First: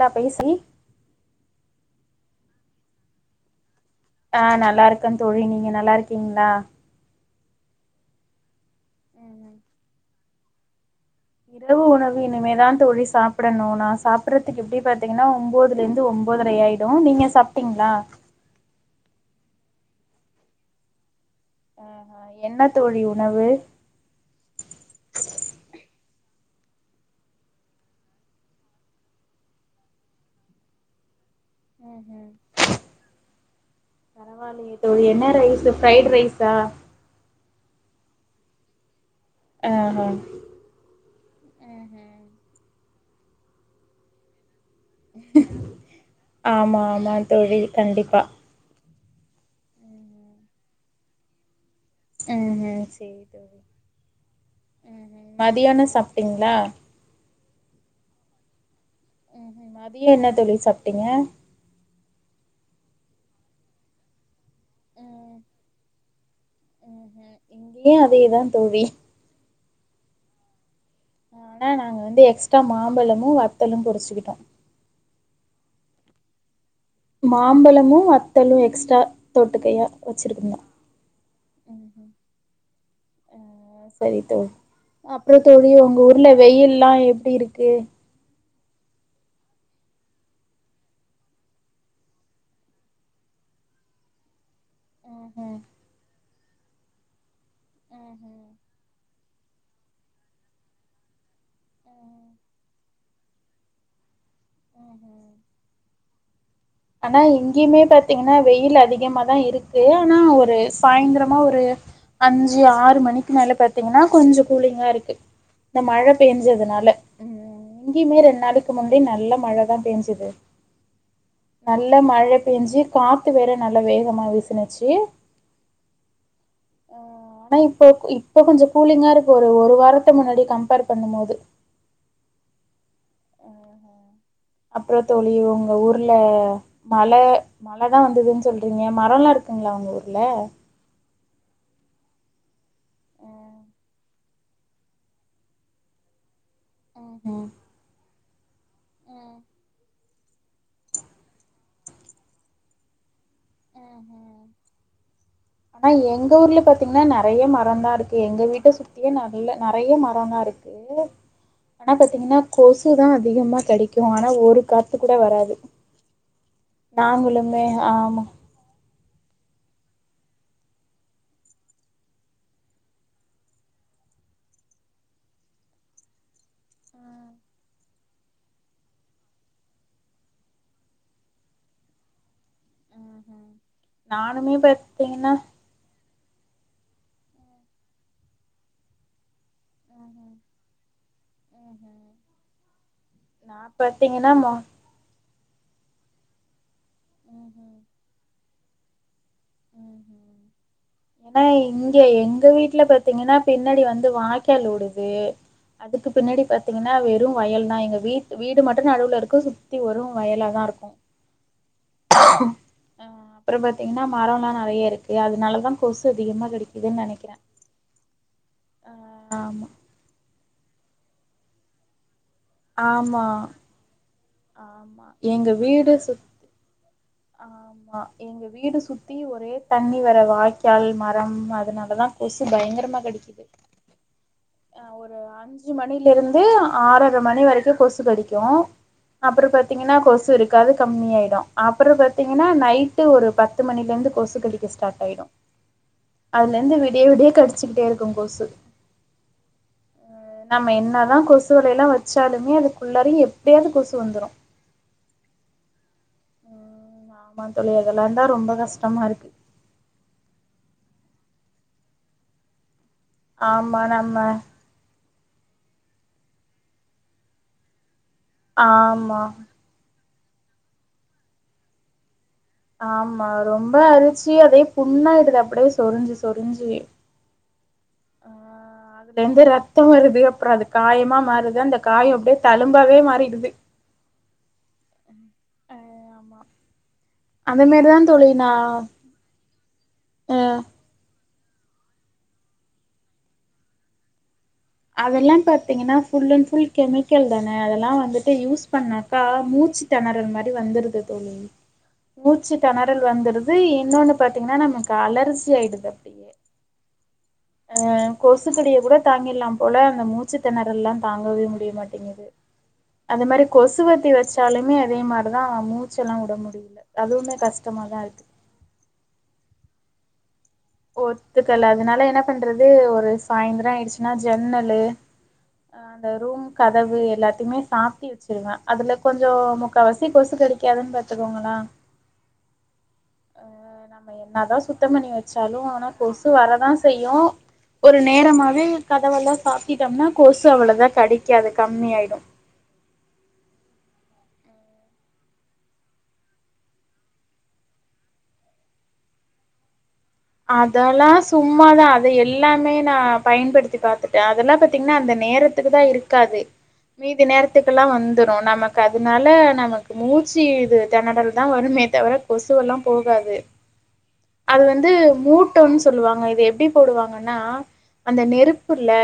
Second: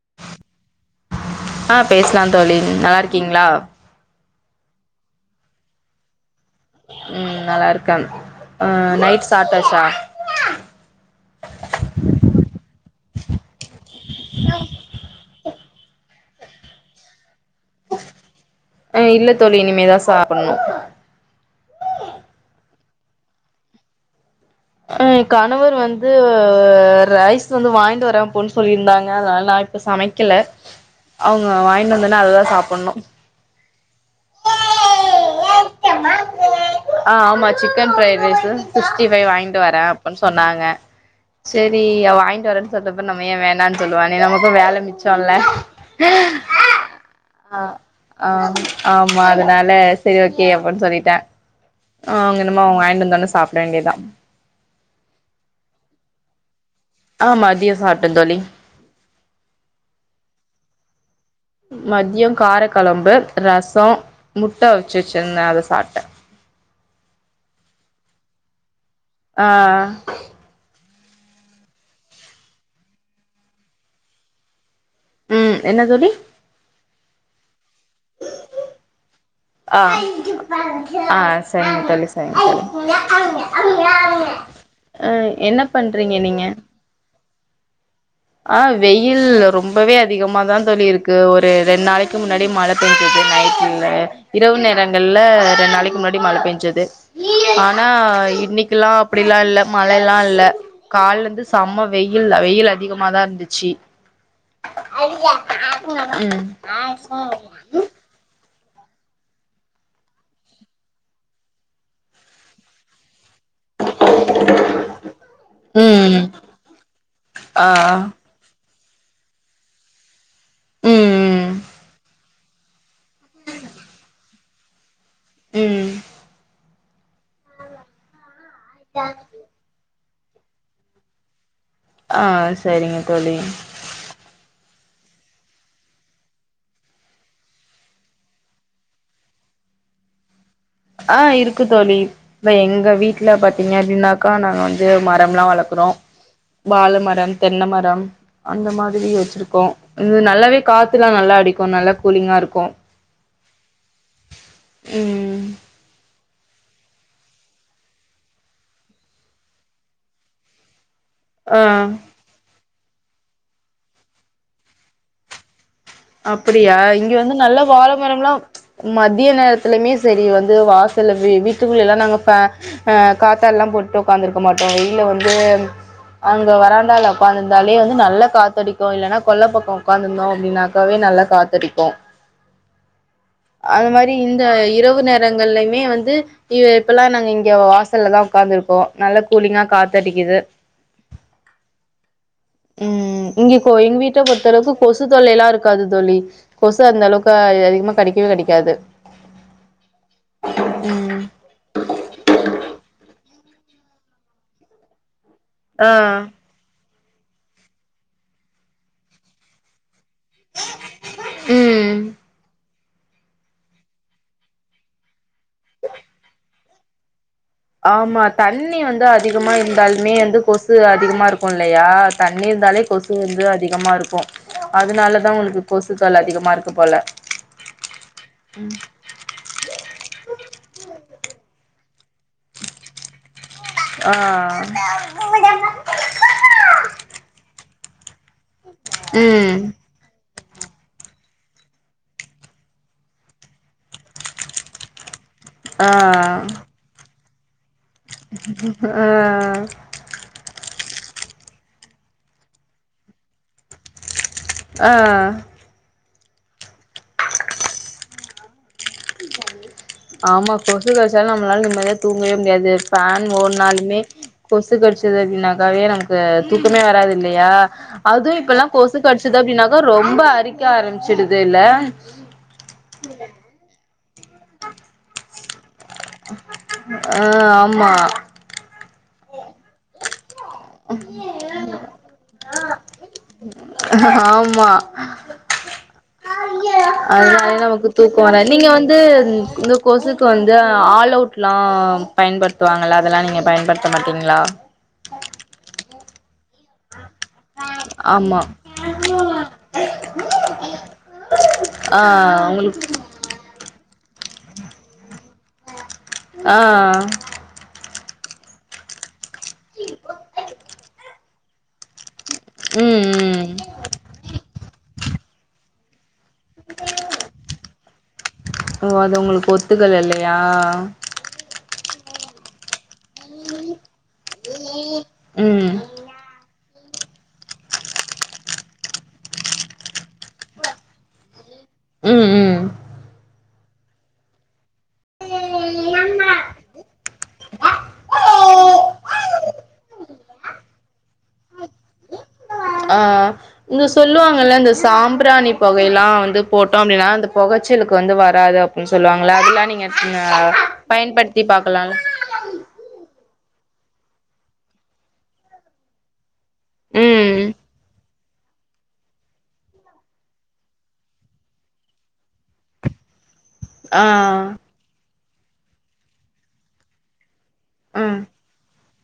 நா பேச ஆ பேச்லா தோழி நல்லா இருக்கீங்ளா ஆ நல்லா இருக்கே தோழி நீங்க நல்லா இருக்கீங்ளா ம் நல்லா இருக்கே அ நைட் ம். சாப்டாச்சா இரவு உணவு இனிமேதா தோழி சாப்டணு நா சாப்புட்றதுக்கு எப்டி பாத்திங்ன்னா ஒன்பதுல இருந்து ஒன்பதரை ஆய் டு நீங்க சாப்ட்டீங்ளா அ இல்ல தோழி இனிமேதா சாப்புட்ணு ஆஹா என்ன தோழி உணவு அ கணவர் வந்து ரைஸ் வந்து வாய்ன்ட்டு வர போ சொல்லியிருந்தாங்க அதனால இப்ப சமைக்கல [inaudible] அவுங்க வாய்ட்டுவந்தனே அதுதா சாப்பட்ணு பரவாஇல்லியே தோழி என்ன ரைஸ் ஃப்ரைட் ரைஸா அ ஆமா chicken fried rice sixty five வாங்கிட்டு ஆ வரே அப்பன்னு சொன்னாங்க செரி வாங்கிட்டு வரேன்னு சொல்ரப்ப நம்ம ஏ வேணான்னு சொல்லுவான நமக்கு வேல மிச் சொல்ல ஆமா ஆமா தோழி அ கண்டிப்பா அ ஆமா அதுனால சரி ஓகே அப்ட்ன்னு சொல்லிட்டே அவுங்க ம் இனிம்மே ம் வாய்ண்டு சேரி வந்தோன தோழி சாப்ட வேண்டியதா ம் ம் மதியானோ சாப்ட்டிங்ளா அ மதியோ சாப்டே தோழி ம்ம் மதியோ என்ன தோழி சாப்ட்டிங்க மத்யோ காரக்கழம்பு ரசோ முட்ட அவிச்சு ம் வச்சுருந்தே அத சாப்ட்டே இங்கயு அதேதா தோழி அ ஆனா நாங்க வந்து எக்ஸ்ட்ரா மாம்பழமு வத்தலு பொறிச்சிக்கிட்டோ ம் என்ன தோழி மாம்பழமு வத்தலு எக்ஸ்ட்ரா ஆ தொட்டுக்கையா வச்சிருந்தோ ஆ சரிங்க தோழி சரிங்க ஆ சரி தோழி தோழி அ என்ன பண்றீங்க நீங்க ல்லா எப்டி இருக்கு ஆ வெயில் ரொம்பவே அதிகமா தா தோழி இருக்கு ஒரு ரெண்டு நாளைக்கு முன்னாடி மழ பேஞ்சுது நைட்ல இரவு நேரங்கள்ல ம்ஹ்ம். ரெண் நாளைக்கு முன்னாடி மழ பெஞ்சுது ஆனா ம்ஹ்ம். ம். இன்னைக்குலா அப்டிலா இல்ல மழலா இல்ல கால்ல இருந்து செம்ம வெயில் வெயில் அதிகமாதா இருந்துச்சு ம்ஹ்ம். ம் ஆனா இங்கியுமே பாத் திங்கன்னா வெயில் அதிகமாதா இருக்கு ஆனா ஒரு சாயந்திரமா ஒரு அஞ்சு ஆறு மணிக்கு மேல பாத்தீங்கன்னா கொஞ்சோ கூலிங்கா இருக்கு இந்த ம் மழ ம் பெஞ்சதுனால ம் ஆ இங்கியுமே ரெண்டு நாளைக் இதுக்கு முந்தே நல்ல மழ தா பேஞ்சுது ம் ம் நல்ல மழ பேஞ்சு காத்து வேற நல்ல வேகமா வீசுனுச்சு ம் ஆ ஆனா இப்போ இப்ப கொஞ்ச கூலிங்கா இருக்கு ஒரு வாரத்த முன்னாடி கம்பேர் பண்ணும் போது ஆ சரிங்க தோழி ஆ அப்ற தோழி உங்க ஊர்ல மழ மழதா வந்ததுன்னு சொல்றீங்க மரல்லா இருக்குங்களா உங்க ஊர்ல ஆ இருக்கு தோழி இப்ப எங்க வீட்ல பாத்தீங்க அப்டின்னாக்கா நாங்க வந்து மரம்லா வளக்குறோ வாழ மரம் ம்ஹும் தென்ன மரம் அந்த மாதிரி வச்சிருக்கோ நல்லாவே காத்துலா நல்லா அடிக்கு நல்லா கூலிங்கா இருக்கு ம் ஆனா எங்க ஊர்ல பாத்தீங்கன்னா நெறைய மரம் தா இருக்கு எங்க வீட்ட சுத்தியே நல்ல நெறைய மரம் தா இருக்கு ஏ ஆ ஆனா பாத்தீங்கன்னா கொசுதா அதிகமா கடிக்கு ஆனா ஒரு காத்து கூட வராது அப்டியா இங்க வந்து நல்ல நாங்களுமே ஆமா வாழமரம்ல்லா மதிய நேரத்துலயுமே சரி வந்து வாசல்ல வீட்டுக்குள்ளேல்லா நாங்க ஃபே அ காத்தாட்லா போட்டு உக்காந்துருக்க மாட்டோ வெயில்ல வந்து அங்க வராந்தால ம் உக்காந்துருந்தாலே வந்து நல்ல காத்தடிக்கு இல்லன்னா கொல்ல பக்கோ உக்காந்துந்தோ அப்டின்னா தாவே நல்லா காத்தடிக்கு ம் ம் அது மாரி இந்த நானுமே இரவு பாத்தீங்கன்னா நேரங்கள்ல மே வந்து இ இப்பல்லா நாங்க இங்க வாசல்ல தா உக்காந்திருப்போ நல்ல கூலிங்கா ம்ஹும் காத்தடிக்குது ம்ஹும் ம் இங்க நா இப்போ எங் வீட்ட பாத்தீங்கன்னா மொ பொறுத்தளவுக்கு கொசு தொல்லை எல்லா இருக்காது தோழி கொசு அந்த அளவுக்கு ம்ஹும் அதிகமா கடிக்கவே கடிக்காது ம் ம் ம் ஏனா இங்க எங்க வீட்ல பாத்தீங்கன்னா பின்னாடி வந்து வாய்கால் ஓடுது ஆ அதுக்கு பின்னாடி பாத்தீங்கன்னா வெறு வயல்தா எங்க வீட் வீடு மட்டு நடுவுல இருக்கு சுத்தி வரு வயல தா இருக்கு ம் அ அப்றோ பாத்தீங்கன்னா மரோ லா நெறைய இருக்கு அதனாலதா கொசு அதிகமா கடிக்குதுன்னு நெனைக்கிற ஆமா தண்ணி வந்து அதிகமா ஆமா இருந்தாலுமே வந்து கொசு அதிகமா இருக்குல்லையா தண்ணி இருந்தாலே கொசு ஆமா வந்து அதிகமா இருக்கு ஆமா அதனாலதா எங்க எங்ளுக் வீடு சுத் கொசுக்கள் அதிகமா இருக்கு போல ஆமா எங்க ம் வீடு சுத்தி ஒரே தண்ணி வேற வாய்க்கால் மரம் அதனாலதா கொசு பயங்கரமா கடிக்குது ஆ அ ஒரு அஞ்சு மணிலருந்து ஆறர மணி வரைக்கோ கொசு கடிக்கோ அப்றோ ம் பாத்தீங்கின்னா கொசு இருக் காது கம்மி ஆய்டோ அப்பறோ பாத்தீங்கன்னா நைட்டு ஒரு பத்து மணிலந்து கொசு கடிக்க ஸ்டார்ட் ஆய்டோ ஆ அல்லந்து விடிய விடிய கடிச்சுக்கிட்டே இ ஆ அ நம்ம என்னதா கொசு வலைலா வச்சாலுமே அதுக்குள்ளரும் எப்டியாவ்து கொசு வந்துரோ ஆ அமா தோழி அதெல்லா தா ரொம்ப கஷ்டமா இருக்கு ஆமா கொசு கச்சாலு நம்மளால நிம்மதியா தூங்கவே முடியாது ஃபேன் ஆமா ஓன்னாலுமே நம்ம கொசு கொசு கடிச்சது அப்படின்னாக்காவே நமக்கு தூக்கமே வராது இல்லயா அதுவ் இப்பல்லா கொசு ஆமா கடிச்சுது அப்படின்னாக்கா ரொம்ப அரிக்க ஆரம்பிச்சிடுது இல்ல ஆமா ரொம்ப அரிச்சு அதே புண்ணாயிடுது அப்டியே ஆ ஆமா ஆ அதுலந்து ரத்தம் வருது அப்றோ அது காயமா மாறுது அந்த காயம் அப்டியே தலும்பாவே மாறிடுது ஆமா ஆமா அதனால அந்த நமக்கு மாரிதா தூக்கம் தோழி வர நா நீங்க வந்து இந்த கொசுக்கு அ வந்து ஆல் அவுட் லா பயன்படுத்துவாங்ளா அதெல்லா நீங்க பயன்படுத்த மாட்டீங்ளா அதெல்லாம் பாத்தீங்கன்னா ஃபுல் அண்ட் ஃபுல் கெமிக்கல் தான அதெல்லா வந்துட்டு ஆமா யூஸ் பண்ணாக்கா மூச்சு தெணறல் மாதி வந்துடுது தோழி ஆ மூச்சு உங்ளுக் திணறல் வந்துருது இன்னொன்னு பாத்தீங்கன்னா நமக்கு அலர்ஜி ஆய்டுது அப்படி ஆ அ கொசுக்கடிய கூட தங்கில்லா போல அந்த மூச்சு தெணறல்லா தாங்கவே முடியமாட்டேங்குது ம் அந்து மாரி ம் கொசுவத்தி வச்சாலுமே அதே மாரிதா அவ மூச் ச்செல்லா விட முடில அதுவுமே கஷ்டமா தா இருக்கு ஓ அது உங்குளுக்கு ஒத்துக்கல இல்லயா ஒத்துக்கல அதனால என்ன பண்றது ஒ சாய்ந்த்ரோ ஆய்டுச்சுன்னா ஜன்னலு ம் அந்த ரூம்க்கு கதவு எல்லாத்துமே சாத்தி வச்சுருவ அதுல கொஞ்சோ முக்காவசி கொசு கடிக்காதுன் பாத்துக்கோங்களா ம் ம் அ நம்ம என்னாதா சுத்தம் பண்ணி வச்சாலு ஆனா கொசு வர்றதா செய்யோ ஒரு நேரமாவே கதவெல்லா சாத்திட்டோம்னா கொசு அவ்ளவா கடிக்காது கம்மி ஆய்டோ ஆ இங்க சொல்லுவாங்கல்ல இந்த சாம்பிராணி பொகைல்லா வந்து போட்டோம் அப்படின்னா அந்த பொகச்சலுக்கு வந்து வராது ம் சொல்வாங்களா அதெல்லா நீங்க ஆ அதெல்லா பயன்படுத்தி சும்மாதா பாக்கலால அத எப் எல்லாமே நா பயன்படுத்தி பாத்துட்ட அதெல்லா பாத்தீங்ன்னா அந்த நேரத்துக்கு தா இருக்காது மீதி ம் நேரத்துக்குல்லா வந்துடோ நம்ம காது அதனால நமக்கு மூச்சு இது தெணறல் தா வருமே தவர கொசுவெல்லா போகாது ஆ இது வந்து மூட்டோன்னு சொல்லுவாங்க இது எப்டி போடுவாங்கன்னா ம் அந்த நெருப்பு இரு குல்ல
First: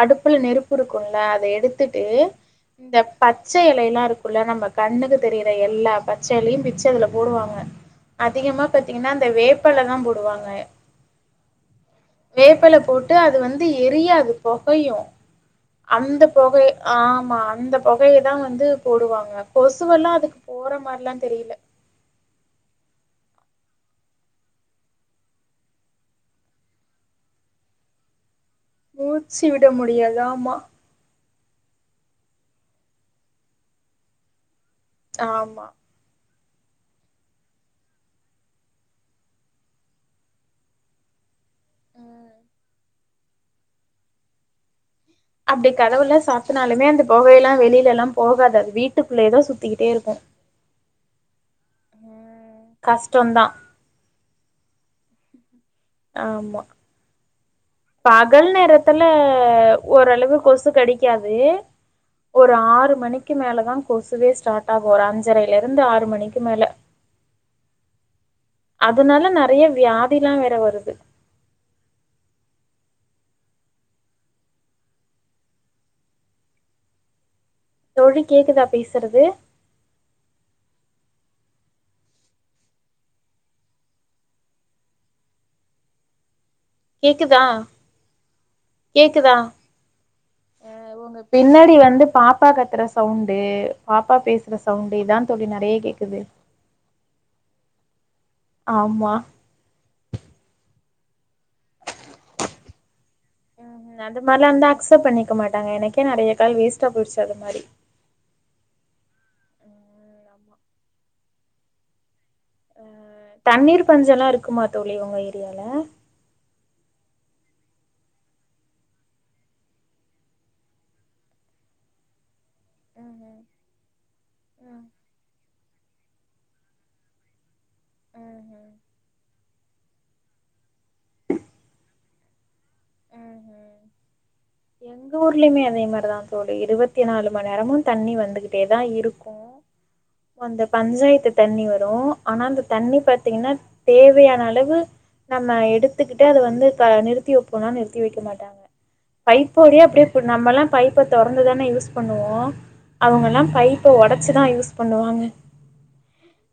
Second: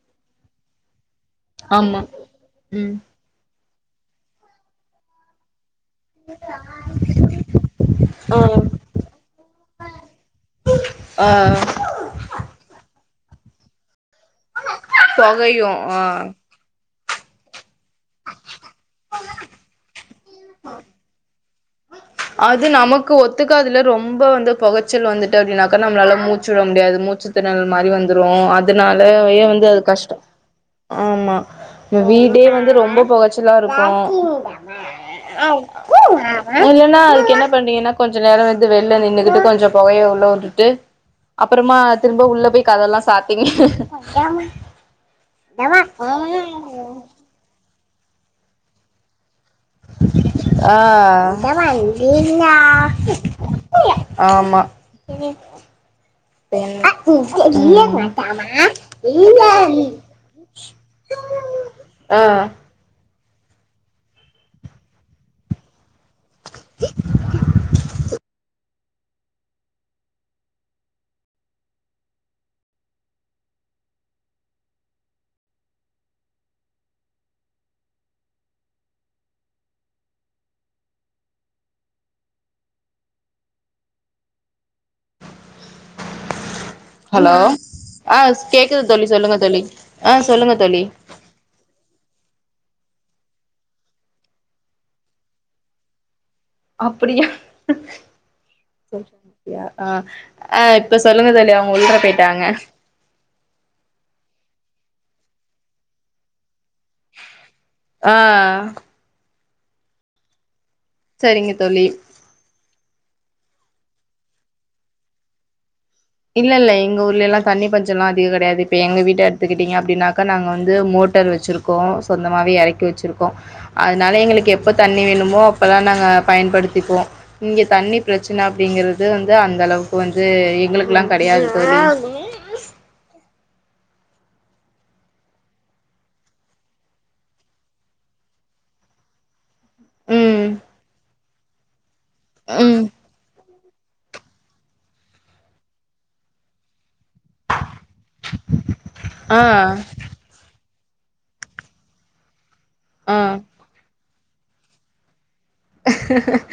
அடுப்புல நெருப்பு இருக்குல்ல அத ஆமா எடுத்துட்டு ம் இந்த பச்ச எலயெல்லா இருக்குல்ல நம்ம கண்ணுக்கு தெரிற எல்லா பச்ச எலயு பிச்சி அதுல போடுவாங்க ஆ அதிகமா பாத்தீங்கன்னா அந்த வேப்பெல தா போடுவாங்க ஆ வேப்பெல போட்டு அது வந்து எரியாது பொகையு பொகையு ஆ அந்த பொகை ஆமா அந்த பொகையைதா வந்து போடுவாங்க கொசுவெல்லா அதுக்கு போற மாரில்லா தெரில அது நமக்கு ஒத்துக்காதுல்ல ரொம்ப வந்து பொகச்சல் வந்துட்டு அப்டின்னாக்கா நம்மளால மூச்சு விட முடியாது மூச்சு திணறல் மாரி வந்துரு அதுனாலயே மூச்சு விட வந்து அது கஷ்டோ முடியாது. ஆமா. ஆமா வீடே வந்து ரொம்ப பொகச்சலா இருக்கு ஆமா. அதுல என்னா அதுக்கு என்ன பண்றீங்கன்னா கொஞ்சோ நேரோ வந்து வெள்ல நின்னுகிட்டு கொஞ்சோ பொகைய உள்ள வுட்டுட்டு அப்பறமா திரும்ப ம். உள்ள போய் கதவெல்லா சாத்திங்க அப்டி கதவெல்லா சாத்துனாலுமே அந்த பொகையெல்லா வெளில எல்லா போகாது அது வீட்டுக்குள்ளயேதா சுத்திக்கிட்டே இருக்கு ஆ கஷ்டந்தா ஆமா ஆமா. ம் பகல் நேரத்துல ஓரளவு கொசு கடிக்காது ஆ ஒரு ஆறு மணிக்கி மேலதா கொசுவே ஸ்டார்ட் ஆகு ஒரு அஞ்சரைல இருந்து ஆறு மணிக்கி மேல அதுனால நெறைய வியாதிலா வேற வருது தோழி கேக்குதா பேசுறது ஹலோ கேக்குதா ஆ கேக்குது தோழி சொல்லுங்க கேக்குதா தோழி ஆ சொல்லுங்க தோழி உங்க பின்னாடி வந்து பாப்பா கத்துற சவுண்டு பாப்பா பேசுற சவுண்டு இதா தோழி நெறைய கேக்கு து ஆமா அப்டியா ஆ ஆ இப்ப சொல்லுங்க தோழி அவங்க உள்ளற போயிட்டாங்க ம் அது மாரிலா இருந்தா அக்செப்ட் பண்ணிக்க மாட்டாங்க எனக்கே நெறைய கால் வேஸ்டா போயிருச்சி அது மாரி ஆ ம் ஆமா. சரிங்க தோழி தண்ணீர் பஞ்சோலா இருக்குமா தோழி உங்க ஏரியால இல்ல இல்ல எங்க ஊர்ல எல்லா தண்ணி பஞ்சோலா அதிக கெடையாது இப்ப எங்க வீட்ட எடுத்துக்கிட்டீங்க அப்டின்னாக்கா நாங்க வந்து மோட்டர் வச்சிருக் கோ சொந்தமாவே எறக் கி வச்சிருக்கோ ம்ஹ்ம் அதனால எங்களுக்கு எப்ப ம் தண்ணி வேணுமோ அப்பல்லா நாங்க பயன்படுத்திக்குவோ இங்க தண்ணி ப்ரச்சன ம்ஹ்ம் அப்டிங்கிறது வந்து அந்த அளவுக்கு வந்து எங்களுக்குலா கெடயாது தோழி ம் ம் எங் க ஊர்லயுமே அதே மாரிதா தோழி இருபத்தி நாலு மண்நேரமு தண்ணி வந்துகிட்டே தா இருக்கு ஓ ம் அந்த பஞ்சாயத்து தண்ணி வரு ஆனா அந்த ம் தண்ணி பாத்தீங்கன்னா தேவையான அளவு நம்ம எடுத்துக்கிட்டு அத வந்து ப நிறுத்தி வப் போன்னா நிறுத்தி வைக்க மாட்டாங்க ஆ பைப்போடயே அப்டியே இப்ப நம்மல்லா பைப்ப தொறந்துதான யூஸ் பண்ணுவோ ஆ அவங்கல்லா பைப்ப ஒடச் சிதா யூஸ் பண்ணுவாங்க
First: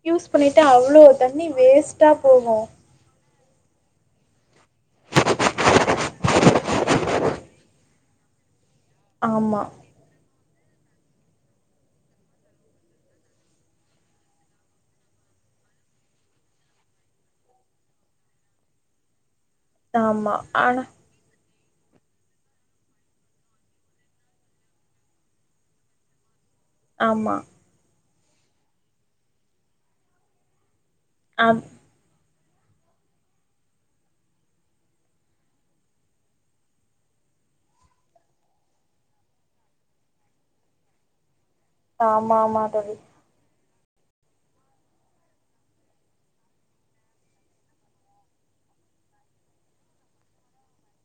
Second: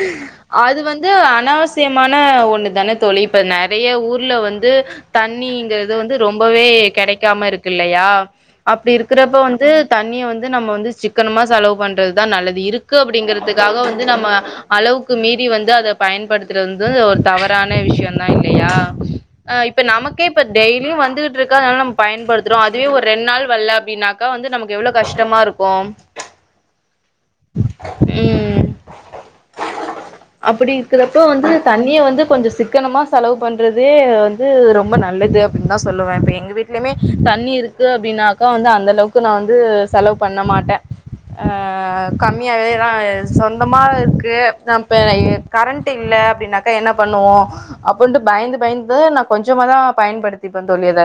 யூஸ் பண்ணிட்டு அது அவ்ளோ வந்து தண்ணி வேஸ்ட்டா அனாவசியமான போகும் ஒண்ணு தான தோழி இப்ப நெறைய ஊர்ல வந்து தண்ணிங்கறது வந்து ரொம்பவே கெடைக்காம இருக்குல்லயா அப்டி இருக் கறப்ப ஆமா வந்து தண்ணிய வந்து நம்ம வந்து சிக்கனமா செலவு பண்றது தா நல்லது இருக்கு அப்டிங்கறதுக்காக வந் வந்து நம்ம அளவுக்கு மீறி வந்து அத பயன்படுத்துறது வந்து ஒரு தவறான விஷ்யதா இல்லையா அ இப்ப நமக்கே ஆமா இப்ப ஆனா டெய்லியு வந்துட்ரு க்கு அதனால பயன்படுத்துறோ அதுவே ஒரு ரெண்டு நாள் வர்ல அப்டின்னாக்க வந்து நமக்கு எவ்ளோ கஷ்டமா இருக்கு ஆமா ம் அப்டி இருக்குறப்போ வந்து ஆம் தண்ணிய வந்து கொஞ்சோ சிக் கனமா செலவு பண்றதே வந்து ரொம்ப நல்லது அப்டின்னு தா சொல்லுவே இப்ப எங்க வீட்லயுமே தண்ணி இருக் கு அப்படினாக்கா வந்து அந்த அளவுக்கு நா வந்து செலவு பண்ண மாட்டே ஆ அ ஆமா ஆமா கம்மியாவேதா தோழி சொந் தமாருக்கு நம்ப கரண்ட்டு இல்ல அப்டின்னாக்கா என்ன பண்ணுவோ அப்புன்ட்டு பயந்து பயந்து நா கொஞ்சமாதா பயன்படுத்திப்பே தோழிஅத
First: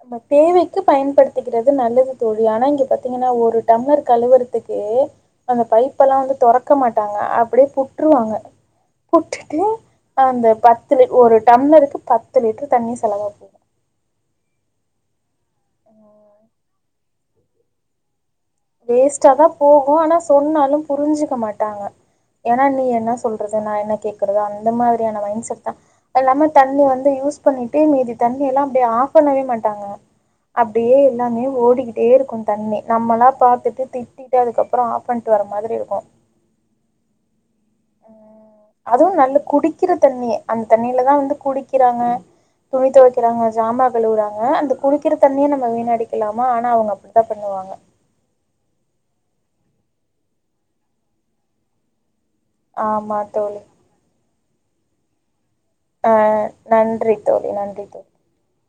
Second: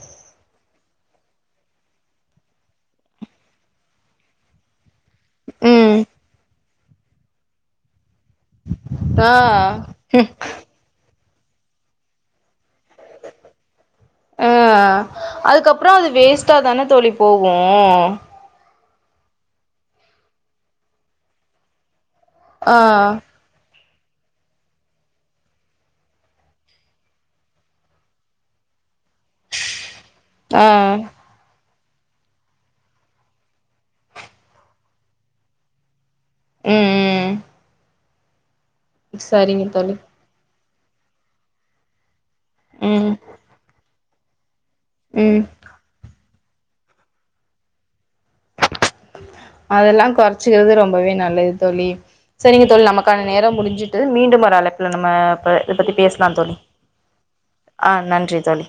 நம்ப தேவைக்கு பயன்படுத்திக்கிறது நல்லது தோழி ஆனா இங்க பாத்தீங்கன்னா ஒரு டம்ளர் கழுவறதுக்கே அந்த ம் பைப்பெல்லா வந்து தொறக்க மாட்டாங்க அப்டியே புட்ருவாங்க ஆ புட்டுட்டு அந்த பத் து லிட் ஒரு டம்ளருக்கு பத்து லிட்டர் தண்ணி செலவா போகும் அதுக்கப்புறோ அது வேஸ்ட்டாதான தோழி போவும் வேஸ்ட்டா தா போகும் ஆனா சொன்னாலு புரிஞ்சுக்க மாட்டாங்க ஏனா ஆ நீ என்னா சொல் றது நா என்னா கேக்குறது அந்த மாதிரியான மைண்ட் செட் தா இப்ப எல்லாம தண்ணி வந்து யூஸ் பண்ணிட்டே மீதி தண்ணியெல்லா அப்டியே ஆஃப் பண்ணவே மாட்டாங்க அப்டியே ஆ எல்லாமே ஓடிக்கிட்டே இருக்கும் தண்ணி நம்மலா பாத்துட்டு திட்டிட்டு அதுக்கப்புறோ ஆஃப் பண்ணிட்டு வர மாதிரி இருக்கும் ம் ம் அதுவு நல்ல சரிங்க குடிக்கிற தோழி தண்ணிய அந்த தண்ணிலதா வந்து குடிக்கிறாங்க ம் துணிதொவக்கிறாங்க ஜாமா கழுவுறாங்க அந்த குடிக்கிற ம் தண்ணிய நம்ம வீணடி க்கலாமா ஆனா அவுங்க அப்டித்தா பண்ணுவாங்க அதெல்லா கொறச்சுக்றது ரொம்பவே நல்லது தோழி சேரிங்க தோழி நமக்கான ஆமாம் நேரம் தோழி முடிஞ்சு மீண்டும் ஒரு அழைப்புல நம்ம ப இத பத்தி ஆ பேசலாந் தோழி நன்றி தோழி நன்றி ஆ தோழி நன்றி தோழி